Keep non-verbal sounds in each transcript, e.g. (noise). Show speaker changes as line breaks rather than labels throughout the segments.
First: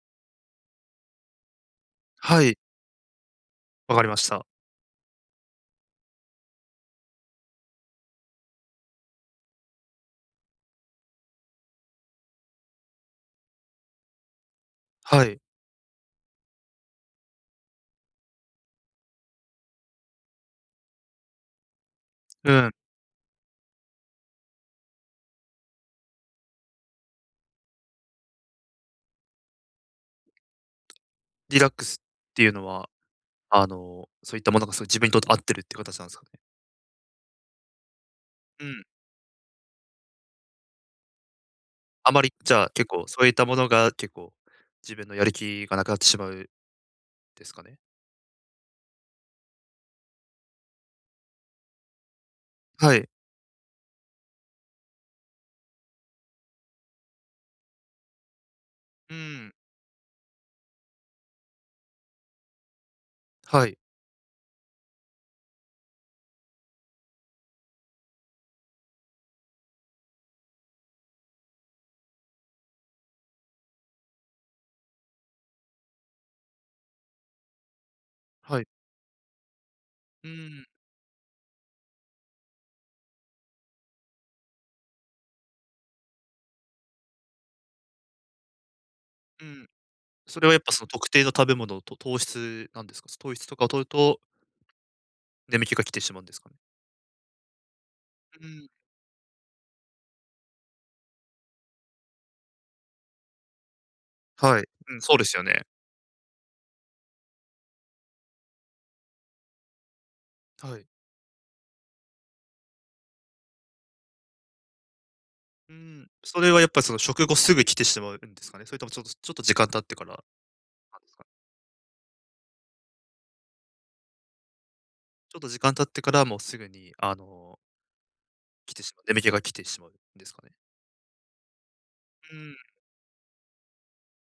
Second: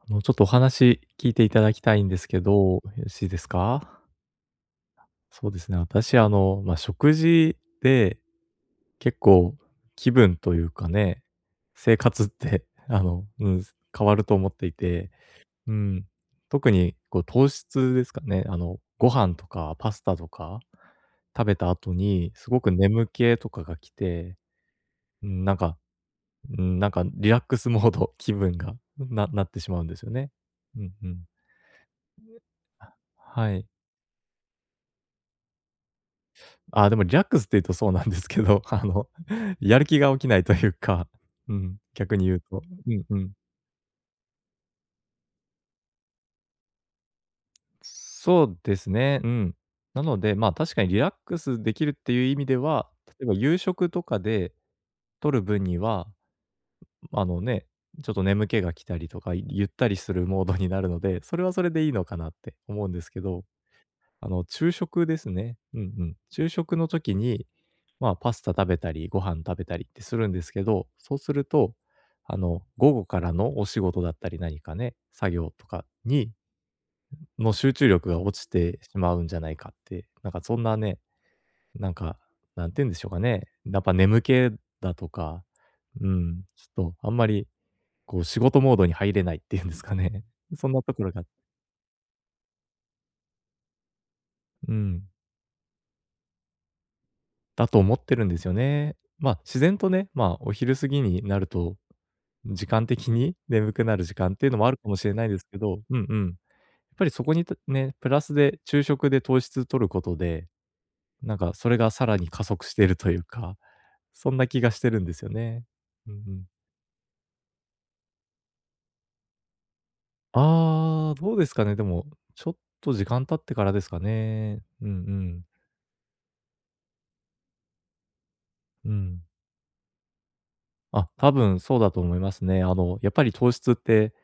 あの、ちょっとお話聞いていただきたいんですけ
は
ど、
い、
よろしいです
わ
か？
かりました。
そうですね、私あの、まあ、食事で結構気分というかね、生活って (laughs)、あの、うん、変わると思っていて。
はい。
うん、特にこう糖質ですかね、あの、ご飯とかパスタとか食べた後にす
う
ご
ん。
く眠気とかが来て、うん、なんか、うん、なんかリラックスモード、気分が、なってしまうんですよね。うんうん。
リラックスっていうのは、
あ、はい。
そういったものがすごい自分にとって合ってるっていう形なんですかね。
あ、でもリラックスっていうとそうなんですけど、
うん。
あの、(laughs) やる気が起きないというか、うん、
あ
逆
ま
に
り、
言う
じゃ
と。
あ、結
うん
構
う
そういっ
ん。
たものが結構、自分のやる気がなくなってしまうですかね？
そうですね、うん。なので、ま、あ確かにリラックスできるっていう意味では、
はい。
例えば夕食とかで取る分には、あのね、ちょっと眠気が来たり
う
とか、
ん。
ゆったりするモードになるので、それはそれでいいのかなって思うんですけど。
はい。
あの、昼食ですね。うんうん。昼食の時に、まあ、パスタ食べたり、ご飯食べたりってするんですけど、そうすると、あの、午後からのお仕事だったり何かね、作業とかに、の集中力が落ち
はい。
てしまうんじゃないかって、
う
なんかそん
ん、
なね、なんか、なんて言うんでしょうかね。やっぱ眠気だとか、うん、ちょっとあんまり、こう仕事モードに入れないっ
う
ていう
ん。
んですかね。
それは
(laughs)
やっ
そ
ぱ
んな
その
とこ
特
ろ
定
が
の食べ物と糖質なんですか？糖質とかを取ると、
うん。
眠気が来てしまうんですかね？
だと思ってるんで
う
すよ
ん。
ね。まあ、自然とね、まあ、お昼過ぎになると、時間的に眠くなる時間っていうの
はい。
もあるかも
うん、
しれ
そう
な
で
い
す
で
よ
すけ
ね。
ど、うんうん。やっぱりそこにたね、プラスで昼食で糖質取ることで、
はい。
なんかそれがさらに加速しているというか、そんな気がしてるんですよね。
うん。
うんう
そ
ん。
れはやっぱりその食後すぐ来てしまうんですかね？それともちょっと時間経ってからなんで
ああ、
すかね？
どうですかね、でも、ちょっと時間経ってからですかね。うんう
ちょっ
ん。
と時間経ってから、もうすぐに、来て
う
しまう眠
ん。
気が来てしまうんですかね？
あ、多分そうだと思いま
う
す
ん、
ね。あの、やっぱり糖質って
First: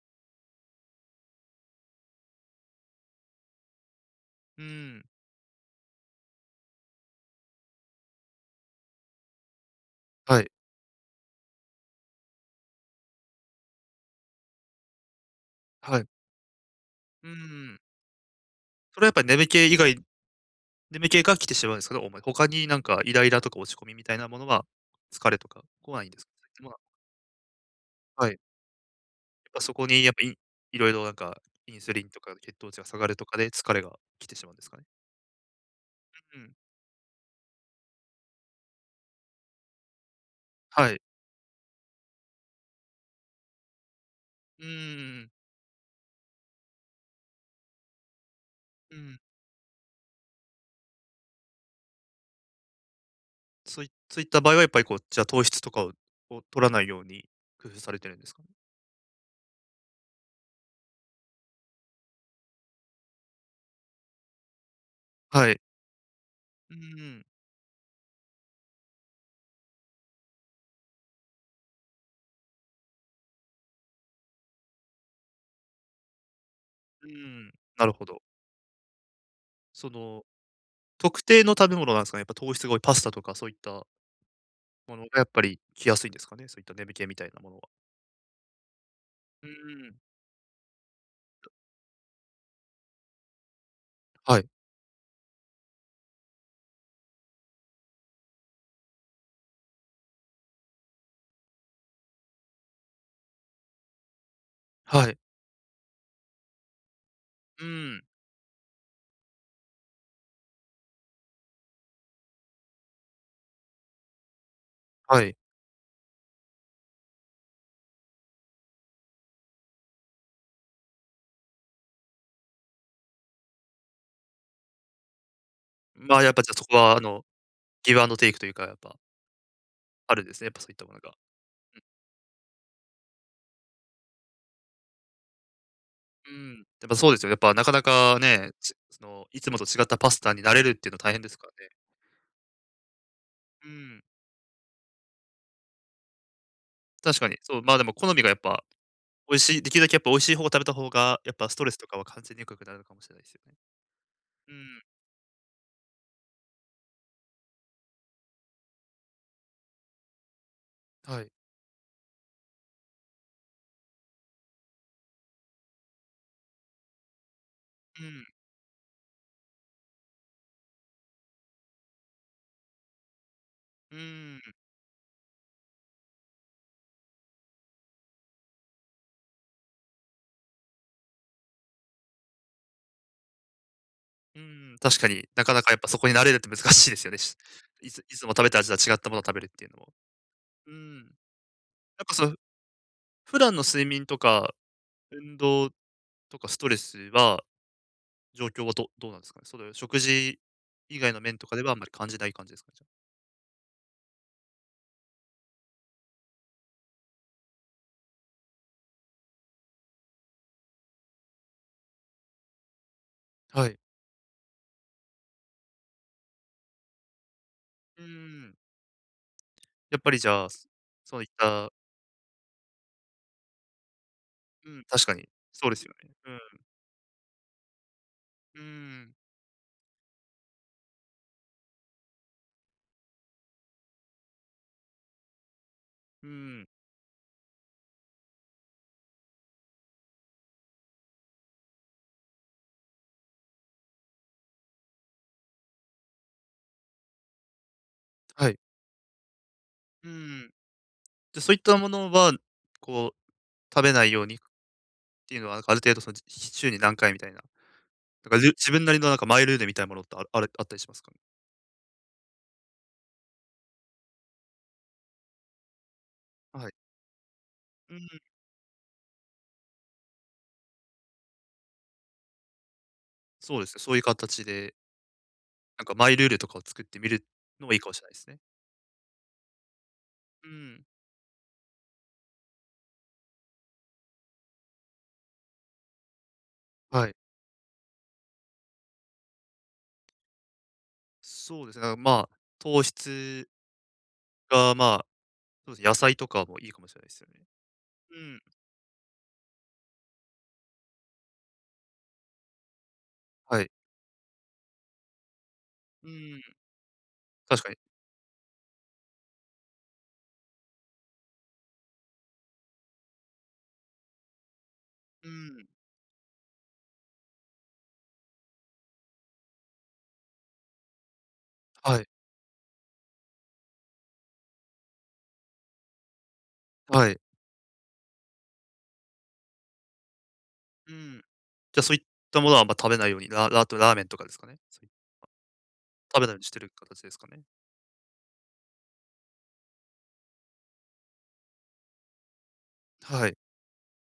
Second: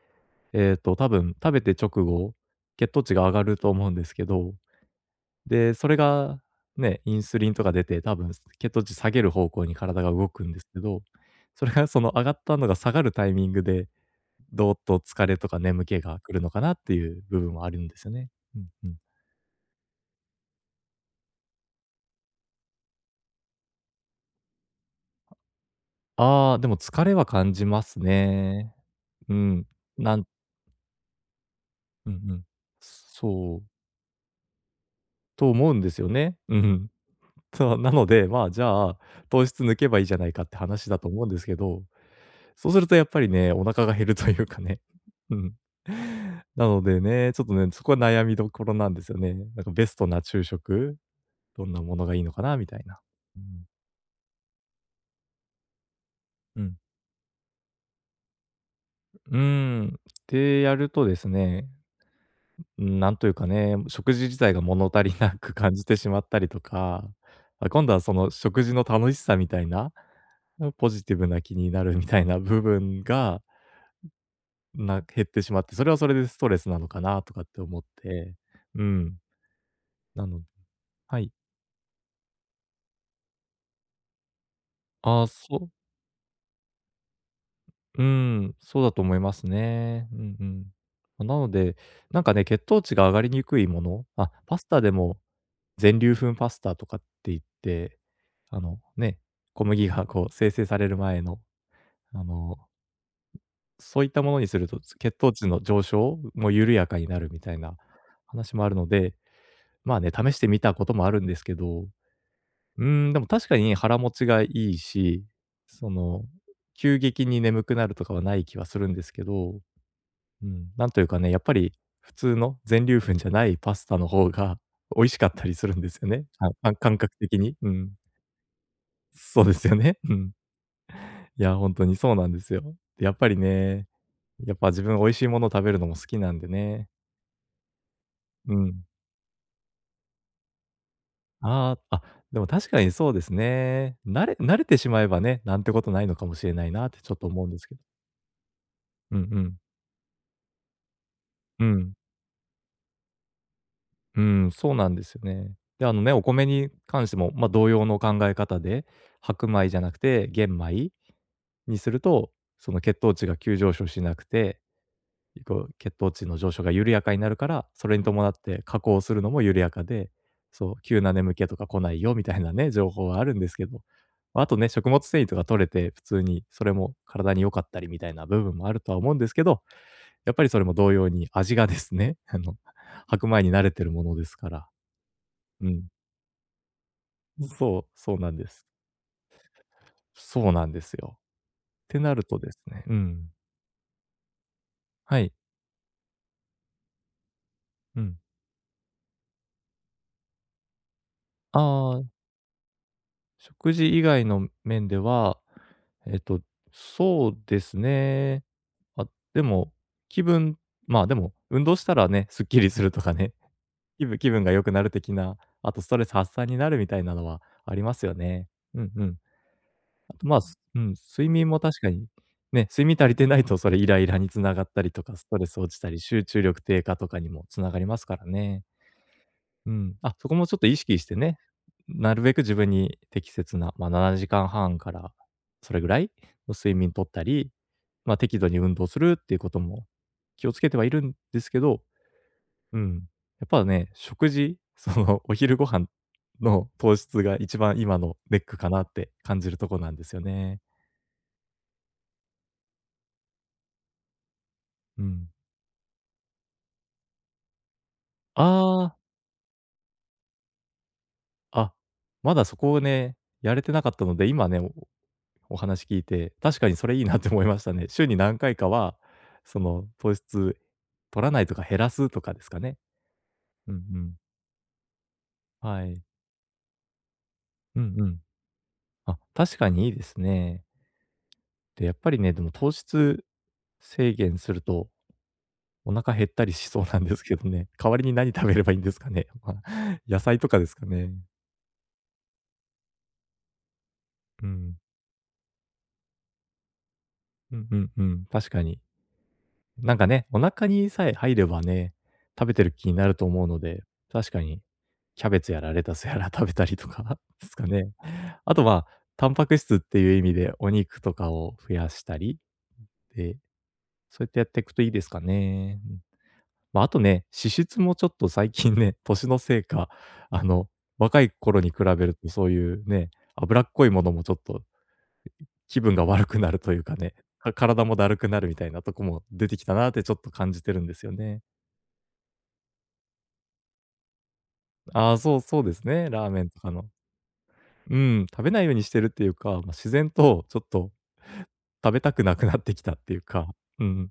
多分食べて直後、血糖値が上がると思うんですけど、
うん。
で、それがね、インスリンとか出て、多分血糖値下げる方向に体が動
は
く
い、
んですけど、それがその上がったのが下がるタイミングで、どーっと疲れとか眠
は
気
い。
が来るのかなっていう
う
部分はあ
ん。
るんですよね。うんうん。
それはやっぱり眠気が来てしまうんですけど他になんかイライラとか落ち込みみたいなものは、疲れとか来ないんですか？
ああ、で
まあ、
も疲れは感じます
はい。や
ね。
っ
う
ぱ
ん。
そこにやっ
な
ぱ、
ん
色々なんか、インスリン
うんう
とか
ん。
血糖値が下がるとかで
そう、
疲れが来てしまうんですかね？
と思うんですよね。
うん。
うん。(laughs) そう、なので、まあ、じゃあ、糖質抜けばいいじゃないかって話
は
だ
い。
と思うんですけど、そうするとやっぱりね、お腹が減るというか
うんうん
ね。
うん。
うん。なのでね、ちょっとね、そこは悩みどころなんですよね。なんかベストな昼食、どんなものがいいのかなみたいな。うん。
そういった場合はやっぱりじゃあ糖質とかを
う
取ら
ん。
ないように工夫されてるんですかね？
うーん。で、やるとですね、うん、なんというかね、食事自体が物足りな
は
く
い。
感じてしまったりと
うんう
か、
ん。
あ、今度はその食事の楽しさみたいな、ポジティブな気になるみたいな部分が、減ってしまって、それはそれでストレスなのか
う
なとかっ
ん、
て思っ
なるほど。
て。うん。
その、
なのでは
特
い。
定の食べ物なんですかね？やっぱ糖質が多いパスタとかそういったものがや
あ
っ
あ、
ぱ
そ
り
う、
来やすいんですかね？そういった眠気みたいなものは。
うん、そうだと思いま
う
す
ん、
ね。うんうん。ま、なので、なんかね、血糖値が上がりにくいもの、あ、
はい、
パスタでも全粒粉パスタとかって言って、あの、ね、小麦がこう精製される前の、あの、そういったものにすると、
は
血
い。
糖値の上昇も緩やかになるみたい
う
な
ん、
話もあるので、まあね、試してみたこともあるんですけど、うーん、でも確かに腹持ちがいい
は
し、
い。
その、急激に眠くなるとかはない気はするんですけど、うん、なんというかね、やっぱり普通の全粒粉じゃないパスタの方が美味しかったりするんですよ
まあ、
ね。
やっぱ
か
じゃあそ
かん
こは
感覚的に。うん。
ギブアンドテイクというか、やっぱ
そうですよね。う
あるん
ん。
ですね、やっぱそういったものが。
いや、ほんとにそうなんですよ。で、やっぱりね、やっぱ自分美味しいもの食べるのも好き
う
なんで
ん、やっ
ね。
ぱそうですよねやっぱなかなかね、
う
ち
ん。
その、いつもと違ったパスタになれるっていうのは大変ですからね。
ああ、あ、でも確かにそうです
う
ね。
ん、
慣れてしまえばね、なんてことないのかもしれないなってちょっ
確
と
かに。
思うん
そ
で
う、
す
ま
け
あ、
ど。
でも好みがやっぱ
うんう
美味
ん
しいできるだけやっぱ美味しい方を食べた方が、やっぱスト
う
レスと
ん、
かは完全に良くなるのかもしれないですよね。
うん、
う
そう
ん、
なんですよね。で、あのね、お米に関しても、まあ、同様の考え方で、白米じゃなくて玄米
はい。
にすると、その血糖値が急上昇しなくて、こう血糖値の上昇が緩やかになるから、それ
う
に伴っ
ん。
て加工するのも緩やかで、そう、急な眠気とか来ないよみたいなね、情報はあるんですけど、
うー
まあ
ん、
とね、食物繊維とか取れて、普通にそれも体に良かったりみたいな部分もあるとは思うんですけど、やっぱりそれも同様に味がですね、(laughs) あの、白米に慣れてるものです
うー
から
ん、確かに、なかな
う
かやっ
ん。
ぱそこに慣れるって難しいですよね。し
そう、
いつい
そう
つも
なん
食
で
べた
す。
味とは違ったものを食べるっていうのも。
そうな
う
ん
ー
です
ん。なん
よ。って
か
なる
そう
とですねうん。
普段の睡眠とか、
はい。
運動とかストレスは、
うん。
状況はどうなんですかね？その食事以外の面とかではあんまり
ああ、
感じない感じですかね、じ
食事以外の面では、えっと、そうですね。あ、でも、気分まあ、でも、運動したらね、すっきりするとかね、
ゃあ。はい。
(laughs) 気分が良くなる的な、あとストレス発散になるみたいなのはありま
うー
すよね。
ん。
うんうん。
やっぱりじ
まあ、
ゃあ、
す
す
うん、
そういっ
睡眠も
た
確かに、ね、睡眠足りてないとそれイライラに繋が
う
った
ん、
りと
確か
か、ス
に、
トレス
そう
落
で
ち
す
た
よ
り、
ね。
集
う
中
ん。
力低下とかにも繋がりますから
うー
ね。
ん。
うん。あ、そこもちょっと意識してね、なるべく自分に適切な、まあ、7時間半からそれぐらい
う
の
ーん。
睡眠とったり、まあ、適度に運動するっていうことも気をつけてはいるんですけど、うん、やっぱね、食事、(laughs) その、お昼ご飯の糖質が一番今のネッ
は
ク
い。
かなって感じるとこなんで
うー
すよ
ん。
ね。
じゃ、そういったものは、こう、食べないようにっ
うん。
ていうのは、なんかある程度その、週に何回みたいな、なんか、自分な
あ
りのなんかマイルールみたいなものってあるあるあったりしますかね？
あ、あ、まだそこをね、やれてなかったので、今ね、お話聞いて、確
は
か
い。
にそれいいなって思いましたね。
うん、
週に何回かは、その糖質取らないとか減らすとかですかね。
そうで
うん
す
う
ね、そういう
ん。
形で、なん
は
か
い。
マイルールとかを作ってみるのもいい
う
かも
ん
し
う
れないで
ん。
すね。
あ、確かにいいです
う
ね。
ん、
で、やっぱりね、でも糖質制限すると、お腹減ったりしそうなん
はい。
ですけどね。代わりに何食べればいいんですかね。まあ、(laughs) 野菜とかですかね。
そうですね、だから、まあ、糖質
う
が、
ん。
まあ、そうですね、野菜とかもいいかもしれないですよね。
うんうんう
う
ん、
ん、
確かに。なんかね、お腹にさえ入ればね、食べてる気になると思うの
はい。
で、確かにキャベツやらレタス
う
やら (laughs)
ん、
食べたりとか (laughs) です
確
か
かに。
ね。あとは、タンパク質っていう意味でお肉とかを増やしたり、で、そうやってやっていくといいですか
うん、
ね。うんまあ、あとね、脂質もちょっと最近ね、(laughs) 年のせいか、あの、若い頃に比べ
はい、
るとそういうね、脂っこいものもちょっと気分が悪くなるというか
は
ね、
い。
か体もだるくなるみたいなとこも出てきたなってちょっと感じてるん
う
ですよ
ん。
ね。
じゃ、そういったものはあんま食べないように、ラーメンとかですかね？そうい
ああ、そうそうですね、
食べな
ラ
い
ー
よう
メ
に
ン
して
とか
る
の。
形ですかね？
うん、食べないようにしてるっていうか、ま、自然とちょっと食べたくなくなってきたっていう
はい。
か、うん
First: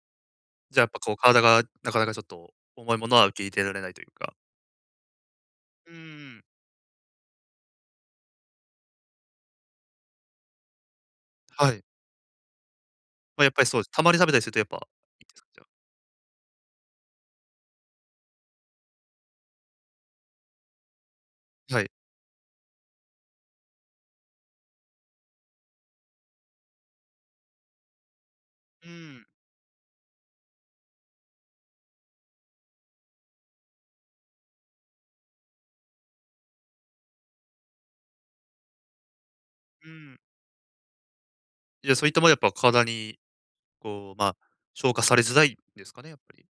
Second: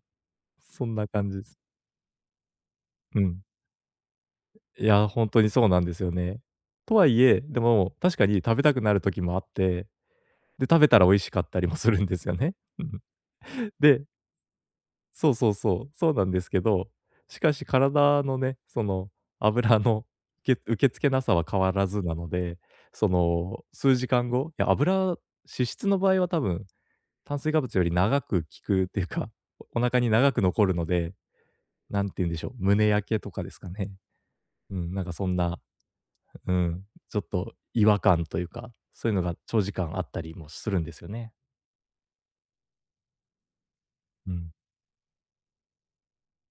じゃあ、
そ
やっ
ん
ぱ
な
こう
感じ
体
です。
がなかなかちょっと重いもの
う
は受
ん。
け入れられないというか。
いや、ほんとにそうなん
う
ですよ
ー
ね。
ん。
とはいえ、でも確かに食べたくなる時もあって、で、食べたら美味しかったり
は
も
い。
するんですよね。うん。
やっぱりそうです。た
で
まに食べたりするとやっぱいいで
そう
すか？
そう
じゃ
そう、そうなんですけど、しかし体のね、その油の受け付けなさは変わ
あ。は
ら
い。
ずなので、その数時間後、油脂質の場合は多分炭水化物より長く効くっ
う
ていう
ん、
か、お腹に長く残るので、なんて言うんでしょう、胸焼けとかですかね。うん、なんかそんな、うん、ちょっと違和感というか、そういうのが長時
う
間あっ
ん。
たりもするんですよね。
じゃあ、そういったものやっぱ体にこう、ま、
う
あ
ん。
消化されづらいんですかね、やっぱり。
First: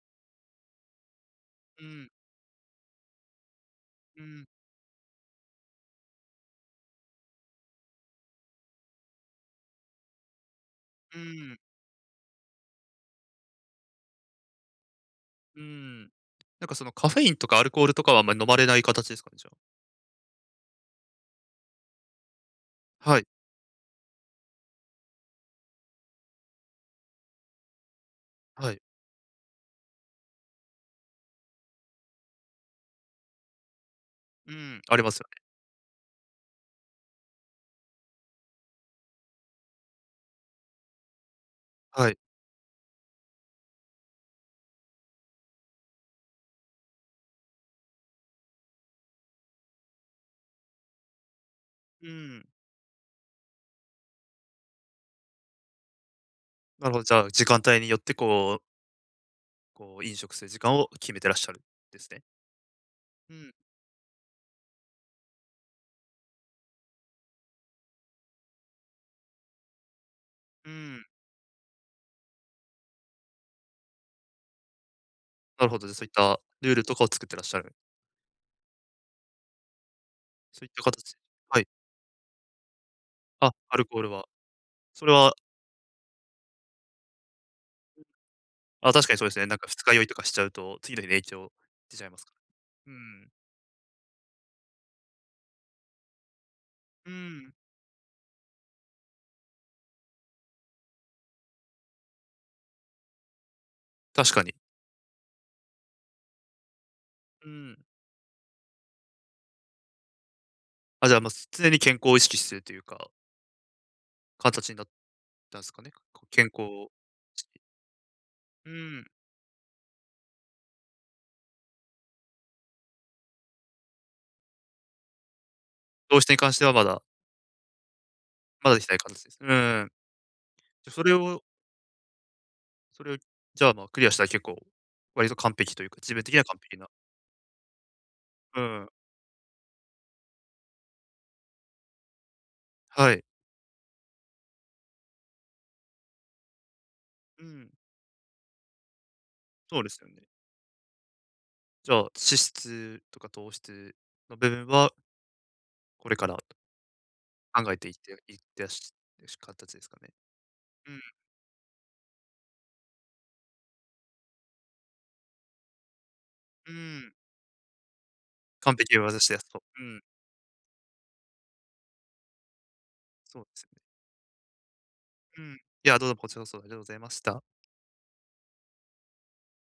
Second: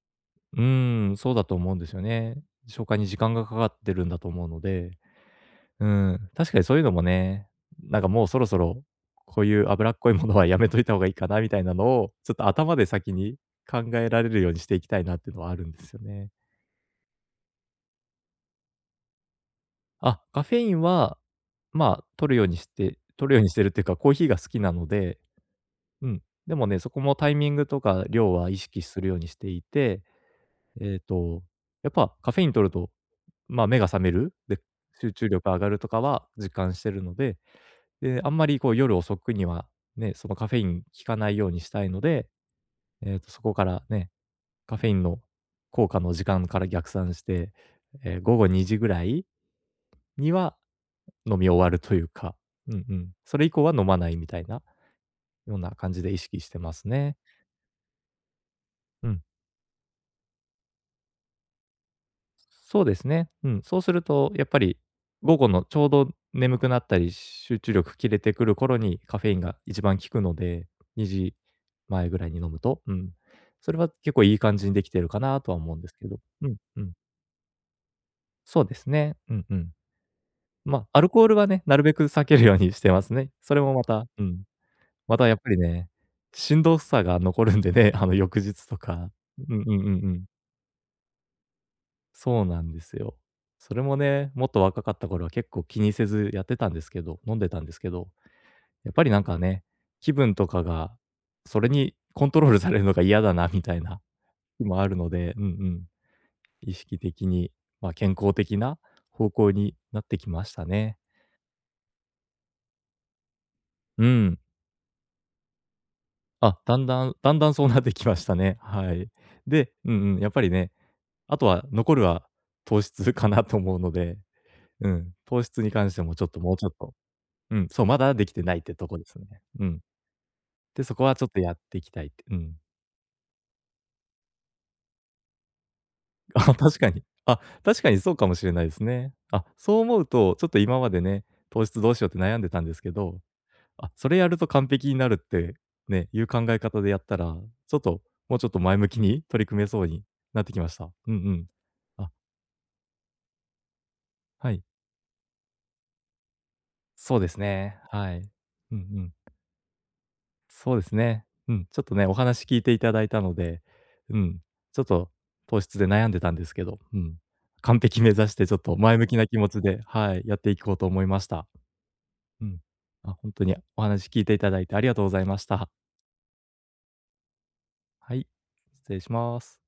うーん、そうだと思うん
う
ですよ
ん、
ね。消化に時間がかかってるんだ
う
と
ん、
思うので。うん、確かにそういうのもね、なんかもうそろそろ、こういう脂っこいものはやめといた方がいい
う
かなみ
ん、
たいなのを、ちょっと頭で先に考えられるようにしていきたいなっていうのはあ
う
るんですよ
ん。
ね。
なんかそのカフェインとかアルコールとかはあんまり飲まれない形ですかね、じゃあ。
あ、カフェインは、まあ、
はい、
取るようにしてるっていうか、コーヒーが好きなので、うん。でもね、そこもタイミングとか量は意
は
識
い。
するようにしていて、えっと、やっぱカフェイン取ると、まあ、目が覚める、
う
で、
ん。ありま
集
すよ
中
ね。
力上がるとかは実感してるので、で、あんまりこう夜遅くにはね、そのカフェイン効かないようにしたいの
はい。
で、そこからね、カフェインの効果の時間から逆算して、午後2時ぐらいには飲み終わるとい
う
うか、
ん。
うんうん、それ以降は飲まないみたいなような感じで意識してま
な
す
るほど、じ
ね。
ゃあ時間帯によってこう
うん、
こう飲食する時間を決めてらっしゃるんですね。
そうですね。
う
う
ん、
ん。そうすると、やっぱり午後のちょうど眠くなったり、集中力切れてくる頃にカフェインが一番効くので、
うん。
2時前ぐらいに飲むと、うん、それは結構いい感じにできてるかなとは
なる
思う
ほ
ん
ど、
で
じゃ、
す
そうい
け
っ
ど。
た
うん、
ルー
う
ル
ん。
とかを作ってらっしゃる。
そうですね。うんうん。
そういっ
ま
た
あ、アル
形。
コールは
は
ね、
い。
なるべく避けるようにしてますね。
あ、
それも
ア
ま
ルコー
た、
ル
う
は。
ん。
それ
また
は、
やっぱりね、しんどさが残るんでね、あの翌日と
あ、確
か。
かにそうですね。
う
なん
んう
か
んう
二
ん
日酔い
う
とか
ん。
しちゃうと、次の日に影響出ちゃいますか
そうなんで
ら。う
すよ。
ん。
それもね、もっと若かった頃は結構気にせずやってたんですけ
う
ど飲んで
ん。
たんですけど、やっぱりなんかね、気分とかが、それにコントロールされるのが嫌だなみたいな
確かに。
日もあるので、うんうん、意識的
う
に、
ん。
まあ、健康的な方向になってきましたね。
あ、じゃあ、まあ、常に健康を意識してるというか、
うん。
形になったんですかね。こう健
あ、
康
だん
を
だんだん
し
だんそうなってきましたね。
う
は
ん。
い。で、うんうん、やっぱりね、あとは残るは糖質かなと思うので、うん、糖質に関しても
どう
ちょ
し
っ
てに
と
関
もう
して
ちょ
は
っ
ま
と、
だ
うん、そう、まだできてないっ
ま
て
だでき
と
てない
こです
形
ね。
です。う
うん。
ん。
で、
じゃ、
そ
そ
こ
れ
はちょっと
を
やっていきたいって。うん。
それを、じゃあ、まあ、クリアしたら結構、割と完璧というか、自分的
(laughs)
には
あ、
完璧
確
な。
かに。あ、確かにそうかもしれ
う
ないです
ん。
ね。あ、そう思うと、ちょっと今までね、糖質どうしようって悩んでたんですけ
は
ど、
い。
あ、それやると完璧になるって、ね、いう考え方でやったら、
うん。
ちょっと、もうちょっと前向きに取り組め
そう
そう
です
に
よね。
なってきました。うんうん。
じゃあ、
あ、
脂質とか糖質の部
はい。
分は、これから
そうです
考え
ね。
ていって
はい。
いってらっ
うんう
し
ん。
ゃる形ですかね。
そうで
う
す
ん、
ね。うん、ちょっとね、お話聞いていただいたので、うん、ちょっと糖質で悩んでたんですけ
う
ど、う
ん。
ん、完璧目指してちょっ
完
と
璧
前
を
向
目
き
指し
な
て
気
やす
持ち
と。
で、
うん、
はい、やっていこうと思いました。うん。あ、本
そ
当
うで
に
す
お
ね。
話聞いていただいてありがとうございま
う
し
ん。
た。
いや、どうぞこちらこそありがとうございました。
はい、失礼します。